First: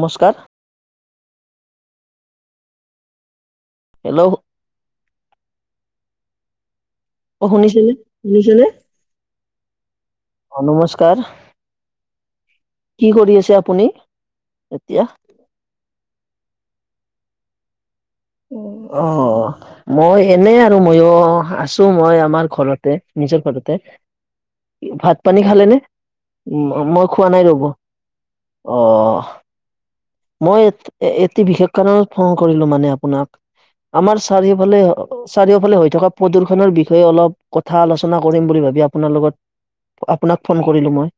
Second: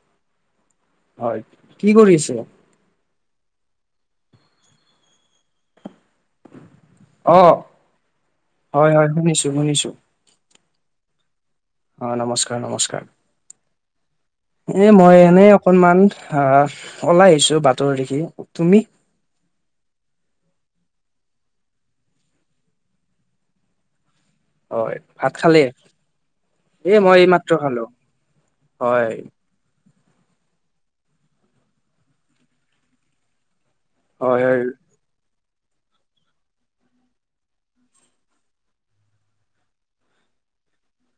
নমস্কাৰ হয়! কি কৰি আছে? হেল্ল'? অ'! শুনিছেনে, শুনিছেনে? হয় হয় শুনিছো শুনিছো অ'! নমস্কাৰ। অ'! কি কৰি আছে আপুনি নমস্কাৰ-নমস্কাৰ। এ, এতিয়া মই এনে, অকণমান ওলাই আহিছোঁ, আঁ বাটৰ দেখি। তুমি উম, অ' অ'! মই এনে আৰু মইয়ো আছোঁ, মই আমাৰ ঘৰতে, নিজৰ ঘৰতে। হয় ভাত পানী খালে খালেনে? মই, এ মই এই খোৱা নাই, মাত্ৰ ৰ'ব। খালো অ হয়! মই, এটি বিশেষ কাৰণত ফোন কৰিলোঁ মানে, আপোনাক। আমাৰ হয় হয় চাৰিওফালে, চাৰিওফালে হৈ থকা, প্ৰদূ্ষণৰ বিষয়ে অলপ, কথা আলোচনা কৰিম বুলি ভাবি, আপোনাৰ লগত আপোনাক ফোন কৰিলোঁ মই।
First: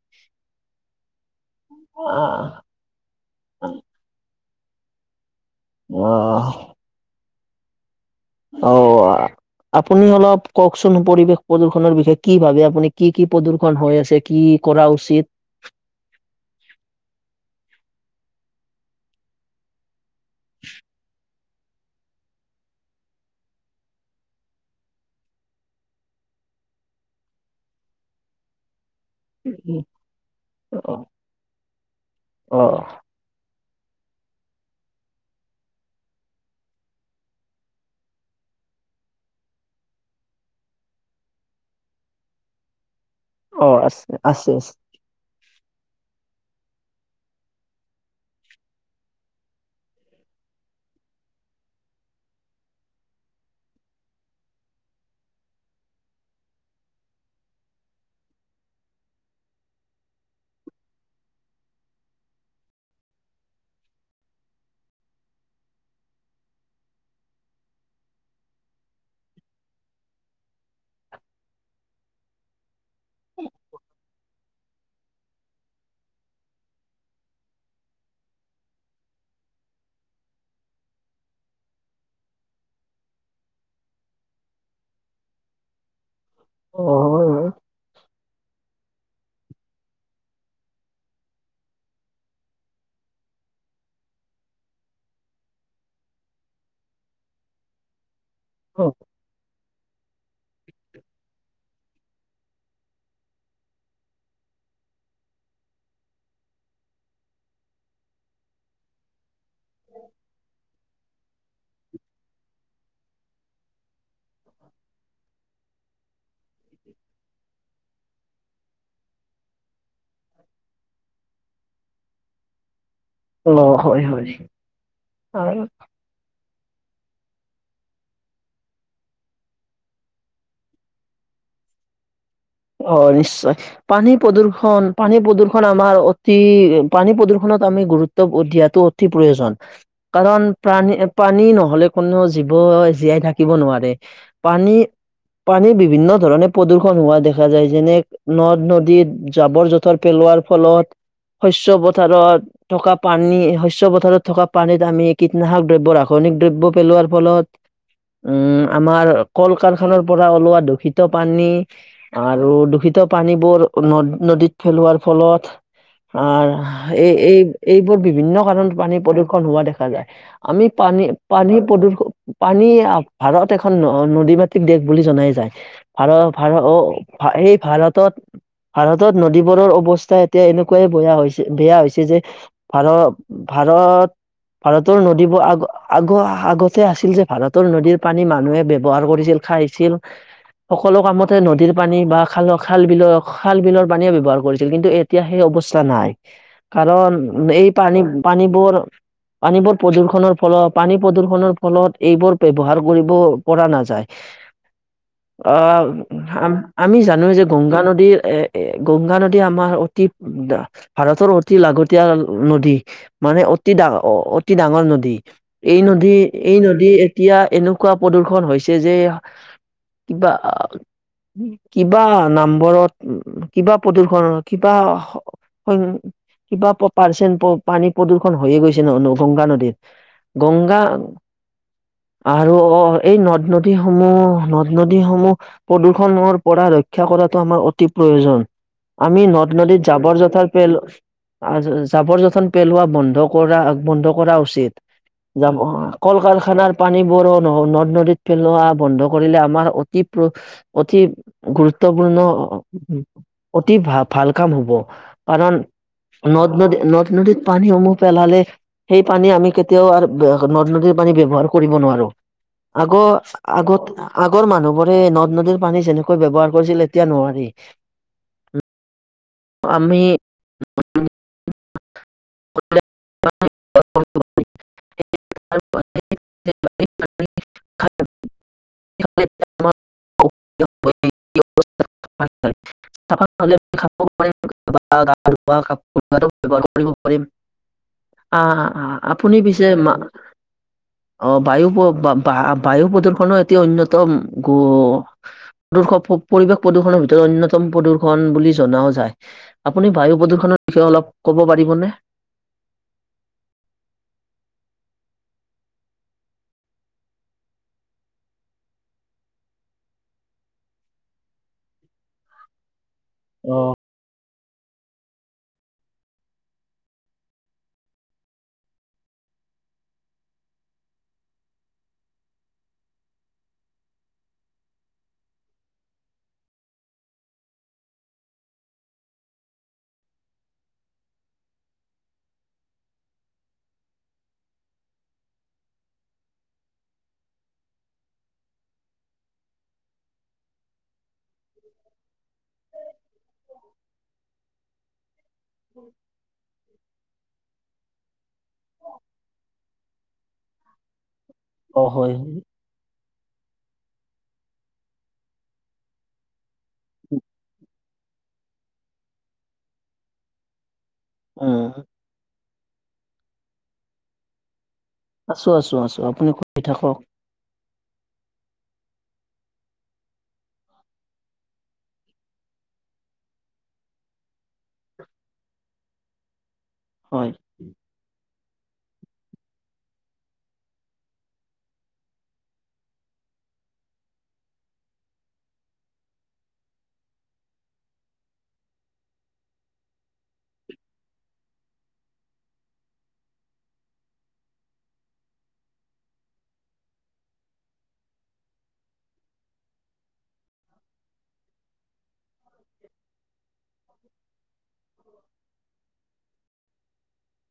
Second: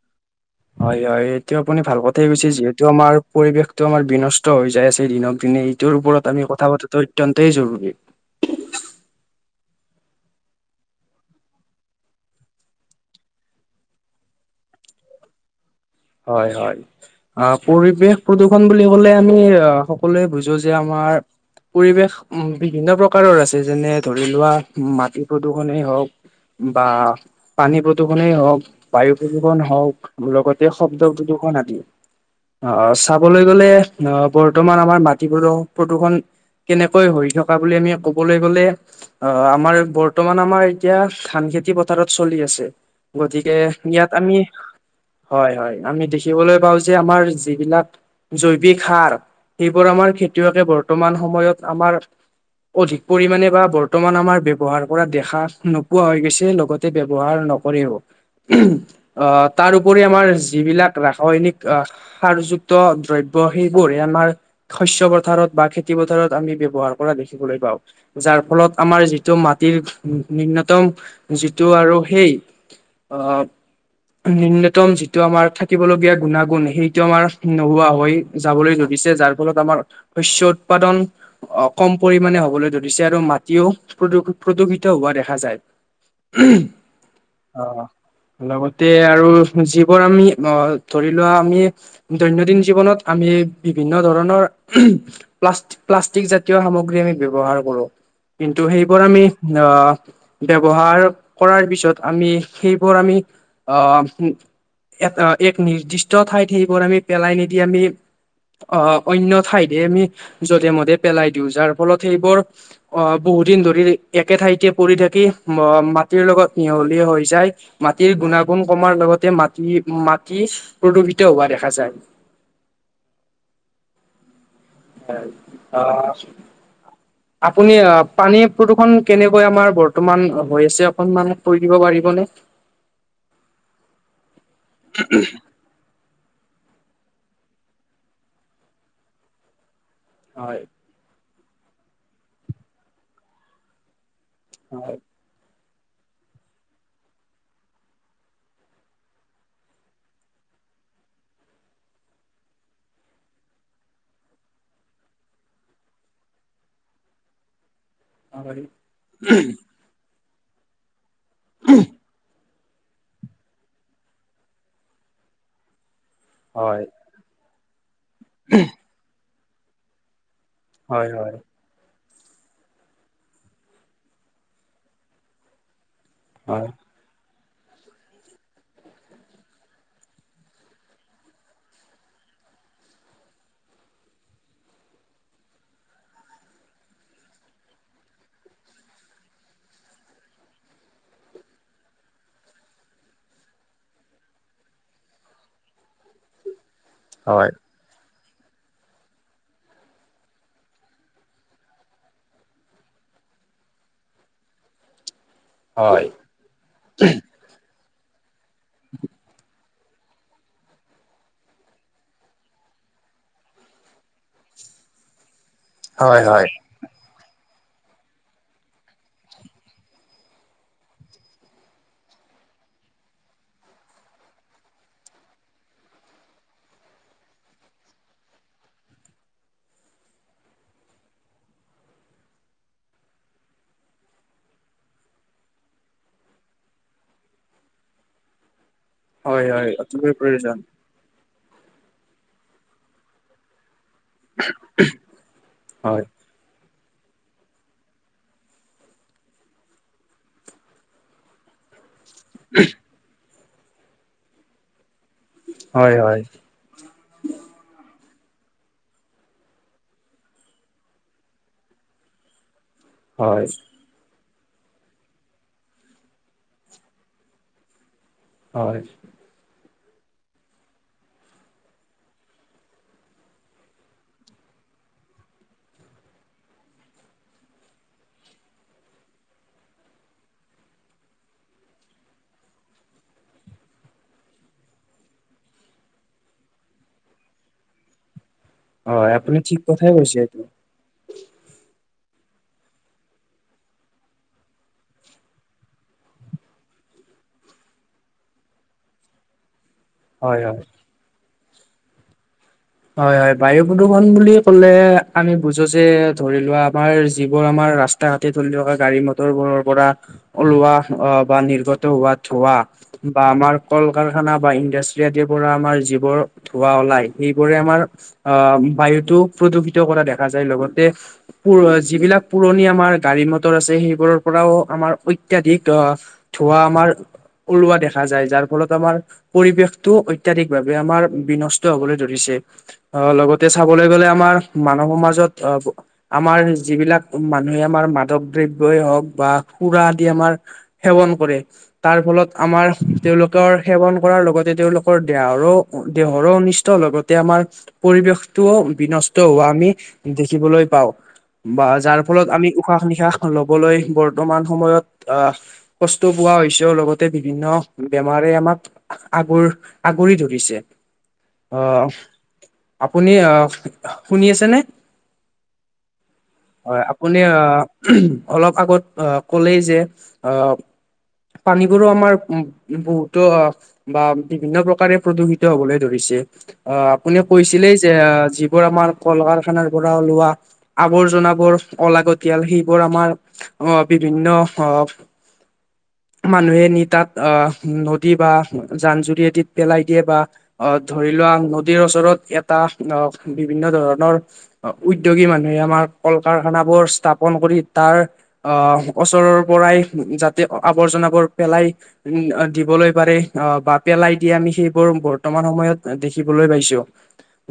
হয়, হয়! এইটো আপুনি, ভাল কথাই কৈছে। যিহেতু, আমাৰ পৰিৱেশটো আমাৰ বিনষ্ট হৈ যায় আছে, দিনক দিনে। এইটোৰ মই ওপৰত অ আমি, কথা পতাতো অত্যন্তই জৰুৰী। অ'! আপুনি অলপ কওঁকচোন? পৰিৱেশ প্ৰদূৰ্ষনৰ বিষয়ে, কি ভাবে, আপুনি কি কি প্ৰদূ্ষন হৈ আছে? কি কৰা উচিত? হয়, হয়! অ'! পৰিৱেশ প্ৰদূষণ বুলি ক'লে, আমি সকলোৱে বুজো যে আমাৰ পৰিৱেশ উম, বিভিন্ন প্ৰকাৰৰ আছে যেনে, ধৰি লোৱা, মাটি প্ৰদূৰষণেই হওঁক বা পানী প্ৰদূষণেই হওঁক, বায়ু প্ৰদূষণ হওঁক, লগতে অ', শব্দ প্ৰদূষণ আদি। অ' অ'! চাবলৈ গ'লে, অ'! বৰ্তমান আমাৰ, মাটি প্ৰদু প্ৰদূষণ কেনেকৈ হৈ থকা বুলি, আমি কবলৈ গ'লে, অ' আমাৰ, বৰ্তমান আমাৰ এতিয়া, ধান খেতি পথাৰত চলি আছে। গতিকে, অ', আছে ইয়াত আমি, আছে আছে হয়, হয়! আমি দেখিবলৈ পাওঁ যে, আমাৰ যিবিলাক জৈৱিক সাৰ, সেইবোৰ আমাৰ খেতিয়কে, বৰ্তমান সময়ত, আমাৰ অধিক পৰিমাণে বা বৰ্তমান আমাৰ, ব্যৱহাৰ কৰা দেখা নোপোৱা হৈ গৈছে, লগতে ব্যৱহাৰ ন কৰেও। উম, অ'! তাৰ উপৰি আমাৰ, যিবিলাক ৰাসায়নিক আঁ সাৰ যুক্ত দ্ৰব্য, সেইবোৰে আমাৰ, শস্য পথাৰত বা খেতি পথাৰত আমি, ব্যৱহাৰ কৰা দেখিবলৈ পাওঁ। যাৰ ফলত, আমাৰ যিটো মাটিৰ নিম্নতম যিটো আৰু সেই, অ'! নিম্নত তম যিটো আমাৰ, থাকিবলগীয়া গুণাগুণ, সেইটো আমাৰ, নোহোৱা হৈ যাবলৈ ধৰিছে। যাৰ ফলত, আমাৰ শস্য উৎপাদন অ' কম পৰিমাণে হ'বলৈ ধৰিছে। আৰু মাটিও, প্ৰদূ প্ৰদূষিত হোৱা দেখা যায়। অ'! লগতে আৰু যিবোৰ আমি, অ'! ধৰি লোৱা আমি, দৈনন্দিন জীৱনত, আমি বিভিন্ন ধৰণৰ উম, প্লাষ্ট-প্লাষ্টিক জাতীয় সামগ্ৰী, আমি ব্যৱহাৰ কৰোঁ। কিন্তু, সেইবোৰ আমি, আঁ ব্যৱহাৰ কৰাৰ পিছত, আমি, সেইবোৰ আমি, আঁ এ, এক নিৰ্দিষ্ট ঠাইত, সেইবোৰ আমি, পেলাই নিদি আমি, আঁ অন্য ঠাইতে, আমি যধে-মধে পেলাই দিওঁ, যাৰ ফলত সেইবোৰ, অ'! বহুদিন ধৰি একে ঠাইতে, পৰি থাকি, ম মা মাটিৰ লগত মিহলি হৈ যায়। মাটিৰ গুণাগুণ কমাৰ লগত তে মাটি মাটিছ প্ৰদূষিত হোৱা দেখা যায়। অ', হয় হয়। [unintelligible] আপুনি আ পানী প্ৰদূ্ষণ কেনেকৈ আমাৰ বৰ্তমান হৈ আছে অকমান দিব পাৰিবনে, অ', নিশ্চয় পানী প্ৰদূ্ষন পানী প্ৰদূ খন আমাৰ অতি পানী প্ৰদূ্ষনত আমি গুৰুত্ব দিয়াতো অতি প্ৰয়োজন। কাৰণ হয় প্ৰাণী পানী নহলে কোনো জীৱই জীয়াই থাকিব নোৱাৰে। পানী হয় পানী বিভিন্ন ধৰণে প্ৰদূষণ হোৱা দেখা দেখা যায়, যেনে নদ নদীত জাবৰ জোঁথৰ পেলোৱাৰ ফলত। শস্য পথাৰত, থকা পানী শস্য পথাৰত থকা পানীত আমি কীটনাশক দ্ৰব্য ৰাসায়নিক দ্ৰব্য পেলোৱাৰ ফলত। উম হয় আমাৰ কল কাৰখানাৰ পৰা ওলোৱা দূষিত পানী, আৰু দূষিত পানীবোৰ নদ নদীত পেলোৱাৰ ফলত, অ হয় এই এই এইবোৰ বিভিন্ন কাৰণত পানী প্ৰদূ্ষন হোৱা দেখা যায়। আমি পানী পানী প্ৰদূষণ পানী ভাৰত এখন ন নদী মাতৃক দেশ বুলি জনাই যায়। ভাৰ ভাৰ হয় হয় অ এই ভাৰতত, ভাৰতত নদীবোৰৰ অৱস্থা এতিয়া এনেকুৱাই বেয়া হৈছে বেয়া হৈছে যে, আৰু ভাৰত ভাৰতৰ নদীবোৰ আগ আগ আগতে আছিল যে ভাৰতৰ নদীৰ পানী মানুহে ব্যৱহাৰ কৰিছিল। খাইছিল, সকলো কামতে নদীৰ পানী বা খাল খাল বিলৰ খাল বিলৰ পানীয়ে ব্যৱহাৰ কৰিছিল কিন্তু এতিয়া সেই অৱস্থা নাই। কাৰণ এই পানী পানীবোৰ পানীবোৰ প্ৰদূৰ্ষনৰৰ ফলত পানী প্ৰদূৰ্ষনৰ ফলত এইবোৰ ব্যৱহাৰ কৰিব পৰা নাযায়। হয় আহ আ আমি জানো যে গংগা নদীৰ এ, এ গংগা নদী আমাৰ অতি ভাৰতৰ অতি লাগতিয়াল নদী। মানে অতি ডা অ অতি ডাঙৰ নদী এই নদী হয় হয় এই নদী, এতিয়া এনেকুৱা প্ৰদূ্ষন হৈছে যে কিবা আ কিবা নাম্বৰত কিবা প্ৰদূ্ষনত কিবা সং কিবা পাৰ্চন পানী প্ৰদূষণ হৈয়ে গৈছে ন গংগা নদীত। গংগা আৰু অ এই নদ নদীসমূহ নদ নদীসমূহ প্ৰদূ খনৰ পৰা ৰক্ষা কৰাটো আমাৰ অতি প্ৰয়োজন। আমি হয় নদ হয় নদীত অতিকৈ যাবৰ প্ৰয়োজন যথৰ পেল আৰু জাবৰ যথৰ পেলোৱা বন্ধ কৰা, আগ বন্ধ কৰা উচিত, যাব হয় কল কাৰখানাৰ পানীবোৰো ন নদ নদীত পেলোৱা বন্ধ কৰিলে আমাৰ অতি প্ৰ অতি, গুৰুত্বপূৰ্ণ অতি ভাল ভাল কাম হব। কাৰণ হয় হয় নদ নদী ন নদীত পানীসমূহ পেলালে সেই পানী আমি কেতিয়াও আৰু নদ নদীৰ পানী ব্যৱহাৰ কৰিব নোৱাৰো। হয় আগৰ আগত আগৰ মানুহবোৰে নদ নদীৰ পানী যেনেকৈ ব্যৱহাৰ কৰিছিল এতিয়া নোৱাৰি। হয় পামি [unintelligible] [unintelligible] [unintelligible] [unintelligible] [unintelligible] পাৰমি আহ হয়, আপুনি ঠিক কথাই কৈছে এইটো। অ', বায়ু বা বায়ু প্ৰদূ্ষণো এটিয়া অন্যতম গো প্ৰদূষণ, পৰিৱেশ প্ৰদূষনৰ ভিতৰত অন্যতম প্ৰদূষন বুলি জনাও যায়। আপুনি বায়ু হয় হয় প্ৰদূষণৰ বিষয়ে অলপ ক'ব পাৰিবনে? হয়, হয়, বায়ু প্ৰদূষণ বুলি ক'লে, আমি বুজো যে, ধৰি লোৱা আমাৰ যিবোৰ আমাৰ ৰাষ্ট্ৰ তাহঁতে তুলি থকা, গাড়ী-মটৰবোৰৰ পৰা ওলোৱা বা নিৰ্গত হোৱা ধোঁৱা বা অ আমাৰ কল-কাৰখানা বা ইণ্ডাষ্ট্ৰি আদিৰ পৰা আমাৰ যিবোৰ ধোৱা ওলাই, এই বোৰে আমাৰ, আহ বায়ুটো প্ৰদূষিত কৰা দেখা যায়, লগতে পুৰ যিবিলাক পুৰণি আমাৰ গাড়ী-মটৰ আছে, সেইবোৰৰ পৰাও আমাৰ অত্যাধিক আহ ধোঁৱা আমাৰ ওলোৱা দেখা যায়, যাৰ ফলত আমাৰ পৰিৱেশটো অত্যাধিকভাৱে আমাৰ বিনষ্ট হ'বলৈ ধৰি ৰিচে, আহ লগতে চাবলৈ গ'লে আমাৰ মানৱ সমাজত আহ আমাৰ যিবিলাক, মানুহে আমাৰ মাদক দ্ৰব্যই হওক বা সুৰা আদি আমাৰ সেৱন কৰে, তাৰ ফলত আমাৰ তেওঁলোকৰ সেৱন কৰাৰ লগতে তেওঁলোক কৰ, দেহৰো, দেহৰো অনিষ্ট লগত তে, আমাৰ পৰিৱেশটোও বিনষ্ট হোৱা আমি দেখিবলৈ পাওঁ। বা অ যাৰ হয় ফলত আমি উশ উশাহ-নিশাহ ল'বলৈ বৰ্তমান সময়ত আহ কষ্ট পোৱা হৈছ তেওঁলগতে বিভিন্ন বেমাৰে আমাক আগুৰ, আগুৰি ধৰিছে। উম অহ, আপুনি অ', আপুনি শুনি আছেনে? আছোঁ, আছোঁ, আছোঁ, আপুনি কৈ থাকক। নে আহ, অলপ আগত আহ ক'লেই যে আহ পানীবোৰো আমাৰ উম, বহুতো বা বিভিন্ন প্ৰকাৰে প্ৰদূষিত হ'বলৈ ধৰিছে, আহ আপুনি হয় কৈছিলেই যে, যি সেইবোৰ আমাৰ কল-কাৰখানাৰ পৰা ওলোৱা আৱৰ্জনাবোৰ অলাগতিয়াল, সেইবোৰ আমাৰ অ', বিভিন্ন অহ মানুহে নি তাত, অ', নদী বা জান-জুৰি আদিত পেলাই দিয়ে, বা আহ ধৰি লোৱা নদীৰ ওচৰত এটা, আহ বিভিন্ন ধৰণৰ উদ্যোগী মানুহে, আমাৰ কল-কাৰখানাবোৰ স্থাপন কৰি তাৰ অহ, ওচৰৰ পৰাই যাতে আৱৰ্জনাবোৰ পেলাই দিবলৈ পাৰে, অ', বা পেলাই দিয়া আমি সেইবোৰ বৰ্তমান সময়ত দেখি বলৈ পাইছো,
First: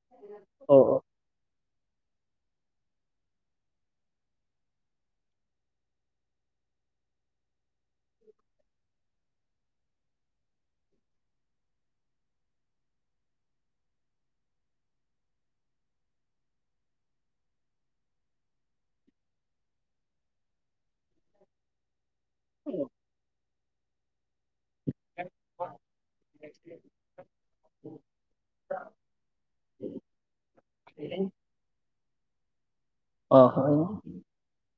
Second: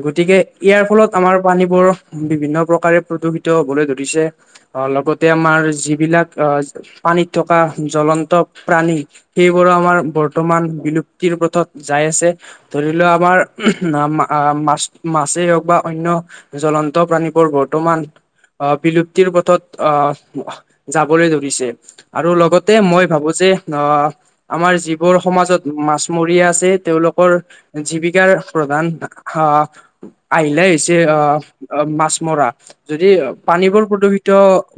গতিকে অ ইয়াৰ ফলত আমাৰ পানীবোৰ বিভিন্ন প্ৰকাৰে প্ৰদূষিত হ'বলৈ ধৰিছে। অ', লগতে আমাৰ যিবিলাক, আহ পানীত থকা জ্বলন্ত প্ৰাণী সেইবোৰো আমাৰ বৰ্তমান বিলুপ্তিৰ পথত যাই আছে, ধৰি লও আমাৰ [unintelligible] মাছ মাছেই হওক বা অন্য জ্বলন্ত প্ৰাণীবোৰ বৰ্তমান অ', বিলুপ্তিৰ পথত অ'। যাবলৈ ধৰিছে, আৰু লগতে অ মই ভাবো যে অহ আমাৰ যিবোৰ সমাজত মাছমৰীয়া আছে, তেওঁলোকৰ জীৱিকাৰ প্ৰধান আ আহিলাই হৈছে আহ মাছ মৰা। যদি অ হয় পানীবোৰ প্ৰদূষিত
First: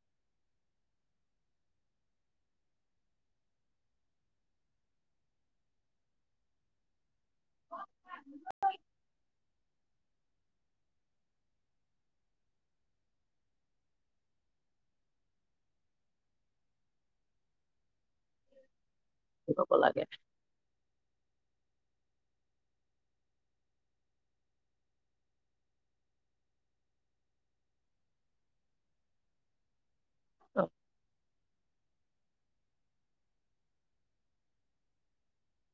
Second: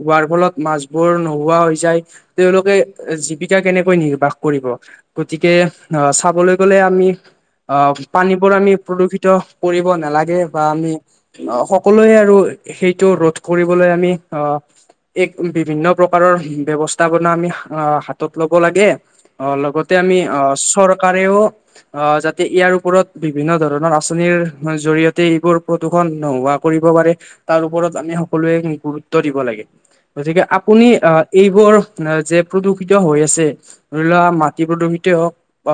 হোৱাৰ ফলত মাছবোৰ নোহোৱা হৈ যায়। তেওঁলোকে জীৱিকা কেনেকৈ নিৰ্বাহ কৰিব। গতিকে আ চাবলৈ গ'লে আমি অ পানী। বোৰ আমি প্ৰদূষিত। কৰিব নালাগে বা আমি। সকলোৱে আৰু সেইটো ৰোধ কৰিবলৈ আমি অঁহ। এক বিভিন্ন প্ৰকাৰৰ ব্যৱস্থাপনা আমি আ হাতত ল'ব লাগে। অ ক'ব লগতে লাগে আমি চৰকাৰেও আহ যাতে ইয়াৰ ওপৰত। বিভিন্ন ধৰণৰ আঁচনিৰ জৰি়য়তে এইবোৰ প্ৰদূষণ নোহোৱা কৰিব পাৰে। তাৰ ওপৰত আমি সকলোৱে গুৰুত্ব দিব লাগে গতিকে অ আপুনি আ। এইবোৰ যে প্ৰদূষিত হৈ আছে ধৰি লোৱা মাটি প্ৰদূষিত হওক। অ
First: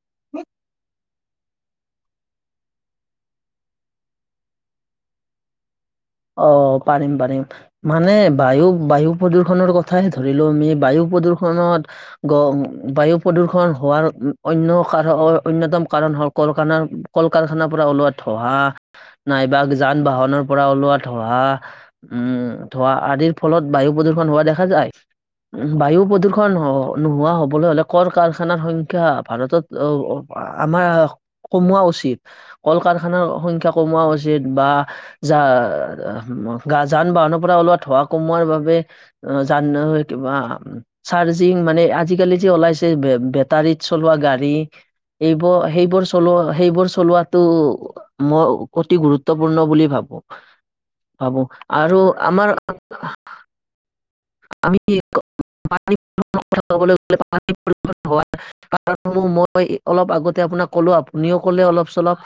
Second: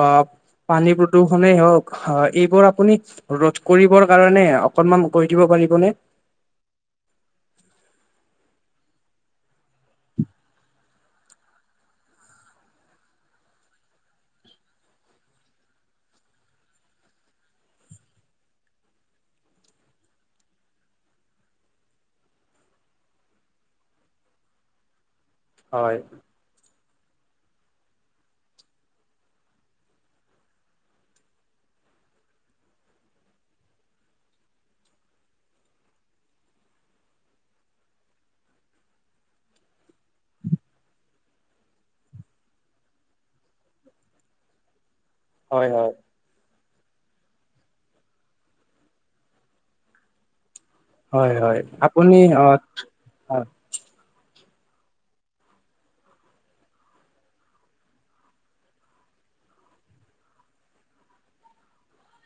পানী প্ৰদূষণেই হওক হয়। এইবোৰ আপুনি ৰোধ কৰিবৰ কাৰণে অকনমান কৈ দিব পাৰিবনে। অ, পাৰিম পাৰিম। মানে বায়ু বায়ু প্ৰদূষনৰ কথাহে ধৰিলো আমি বায়ু প্ৰদূষনত। গ বায়ু প্ৰদূ্ষন হোৱাৰ অন্য কাৰ অন্যতম কাৰণ হ'ল কলখানা। কল-কাৰখানাৰ পৰা ওলোৱা ধোৱা নাইবা যান-বাহনৰ পৰা ওলোৱা। ধোঁৱা উম, ধোঁৱা আদিৰ ফলত বায়ু প্ৰদূ্ষণ হোৱা দেখা যায়। হয় বায়ু প্ৰদূ। খন নোহোৱা হবলৈ হলে কৰ কাৰখানাৰ সংখ্যা ভাৰতত আমাৰ। কমোৱা উচিত কল কাৰখানাৰ সংখ্য্া কমোৱা উচিত বা যা। গা যান বাহনৰ পৰা ওলোৱা ধোঁৱা কমোৱাৰ বাবে যান কিবা। চাৰ্জিং মানে আজিকালি যে ওলাইছে বে বেটাৰীত চলোৱা গাড়ী। এইবো হয় হয় সেইবোৰছ। চলোৱা সেইবোৰ চলোৱাটো মই অতি গুৰুত্বপূৰ্ণ বুলি ভাবো। হয় ভাবো হয় আৰু আপুনি অ। আমাৰ [unintelligible] [inaudible] মই অলপ আগতে আপোনাক কলো আপুনিও কলে অলপ চলপ।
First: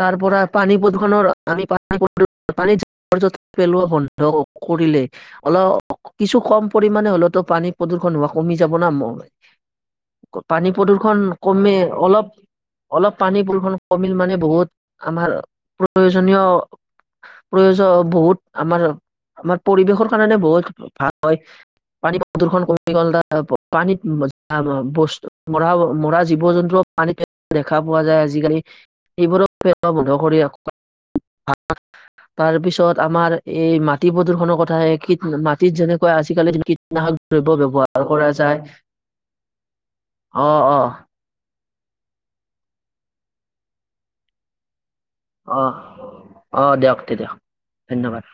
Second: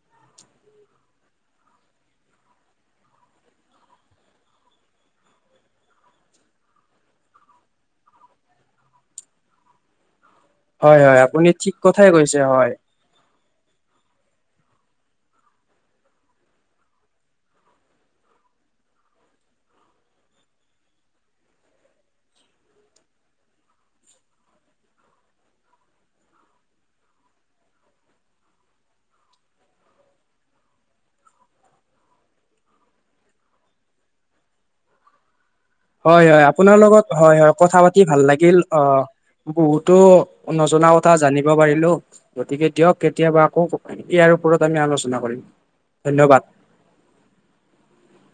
তাৰ পৰা পানী প্ৰদূষণৰ আমি। [unintelligible] [inaudible] পেলোৱা বন্ধ কৰিলে অল। কিছু কম পৰিমাণে হলেতো পানী প্ৰদূৰষণ হোৱা কমি যাব ন ম। পানী হয় হয় প্ৰদূ্ষন আপুনি কমে ঠিক কথাই অলপ। কৈছে হয়। অলপ পানী বৰষণ কমিল মানে বহুত আমাৰ প্ৰয়োজনীয়। প্ৰয়োজন বহুত আমাৰ আমাৰ পৰিৱেশৰ কাৰণে বহুত ভাল হয়। পানী প্ৰদূ্ষণ কমি গ'ল [inaudible] পানীত বস্তু মৰা মৰা জীৱ-জন্তু। পানী দেখা পোৱা যায় আজিকালি এইবোৰো [unintelligible] বন্ধ কৰি ৰাখ। [unintelligible] তাৰ পিছত আমাৰ এই মাটি প্ৰদূ্ষনৰ কথাহে [inaudible] হয় হয় আপোনাৰ লগত হয় হয় কথা পাতি ব্যৱহাৰ ভাল কৰা লাগিল যায় অ। বহুতো অ', নজনা অ', কথা জানি। ব পাৰো গতিকে দিয়ক কেতিয়াবা আকৌ ইয়াৰ ওপৰত আমি আলোচনা। কৰিম অ ধন্যবাদ। অ দিয়ক তেতিয়া ধন্যবাদ।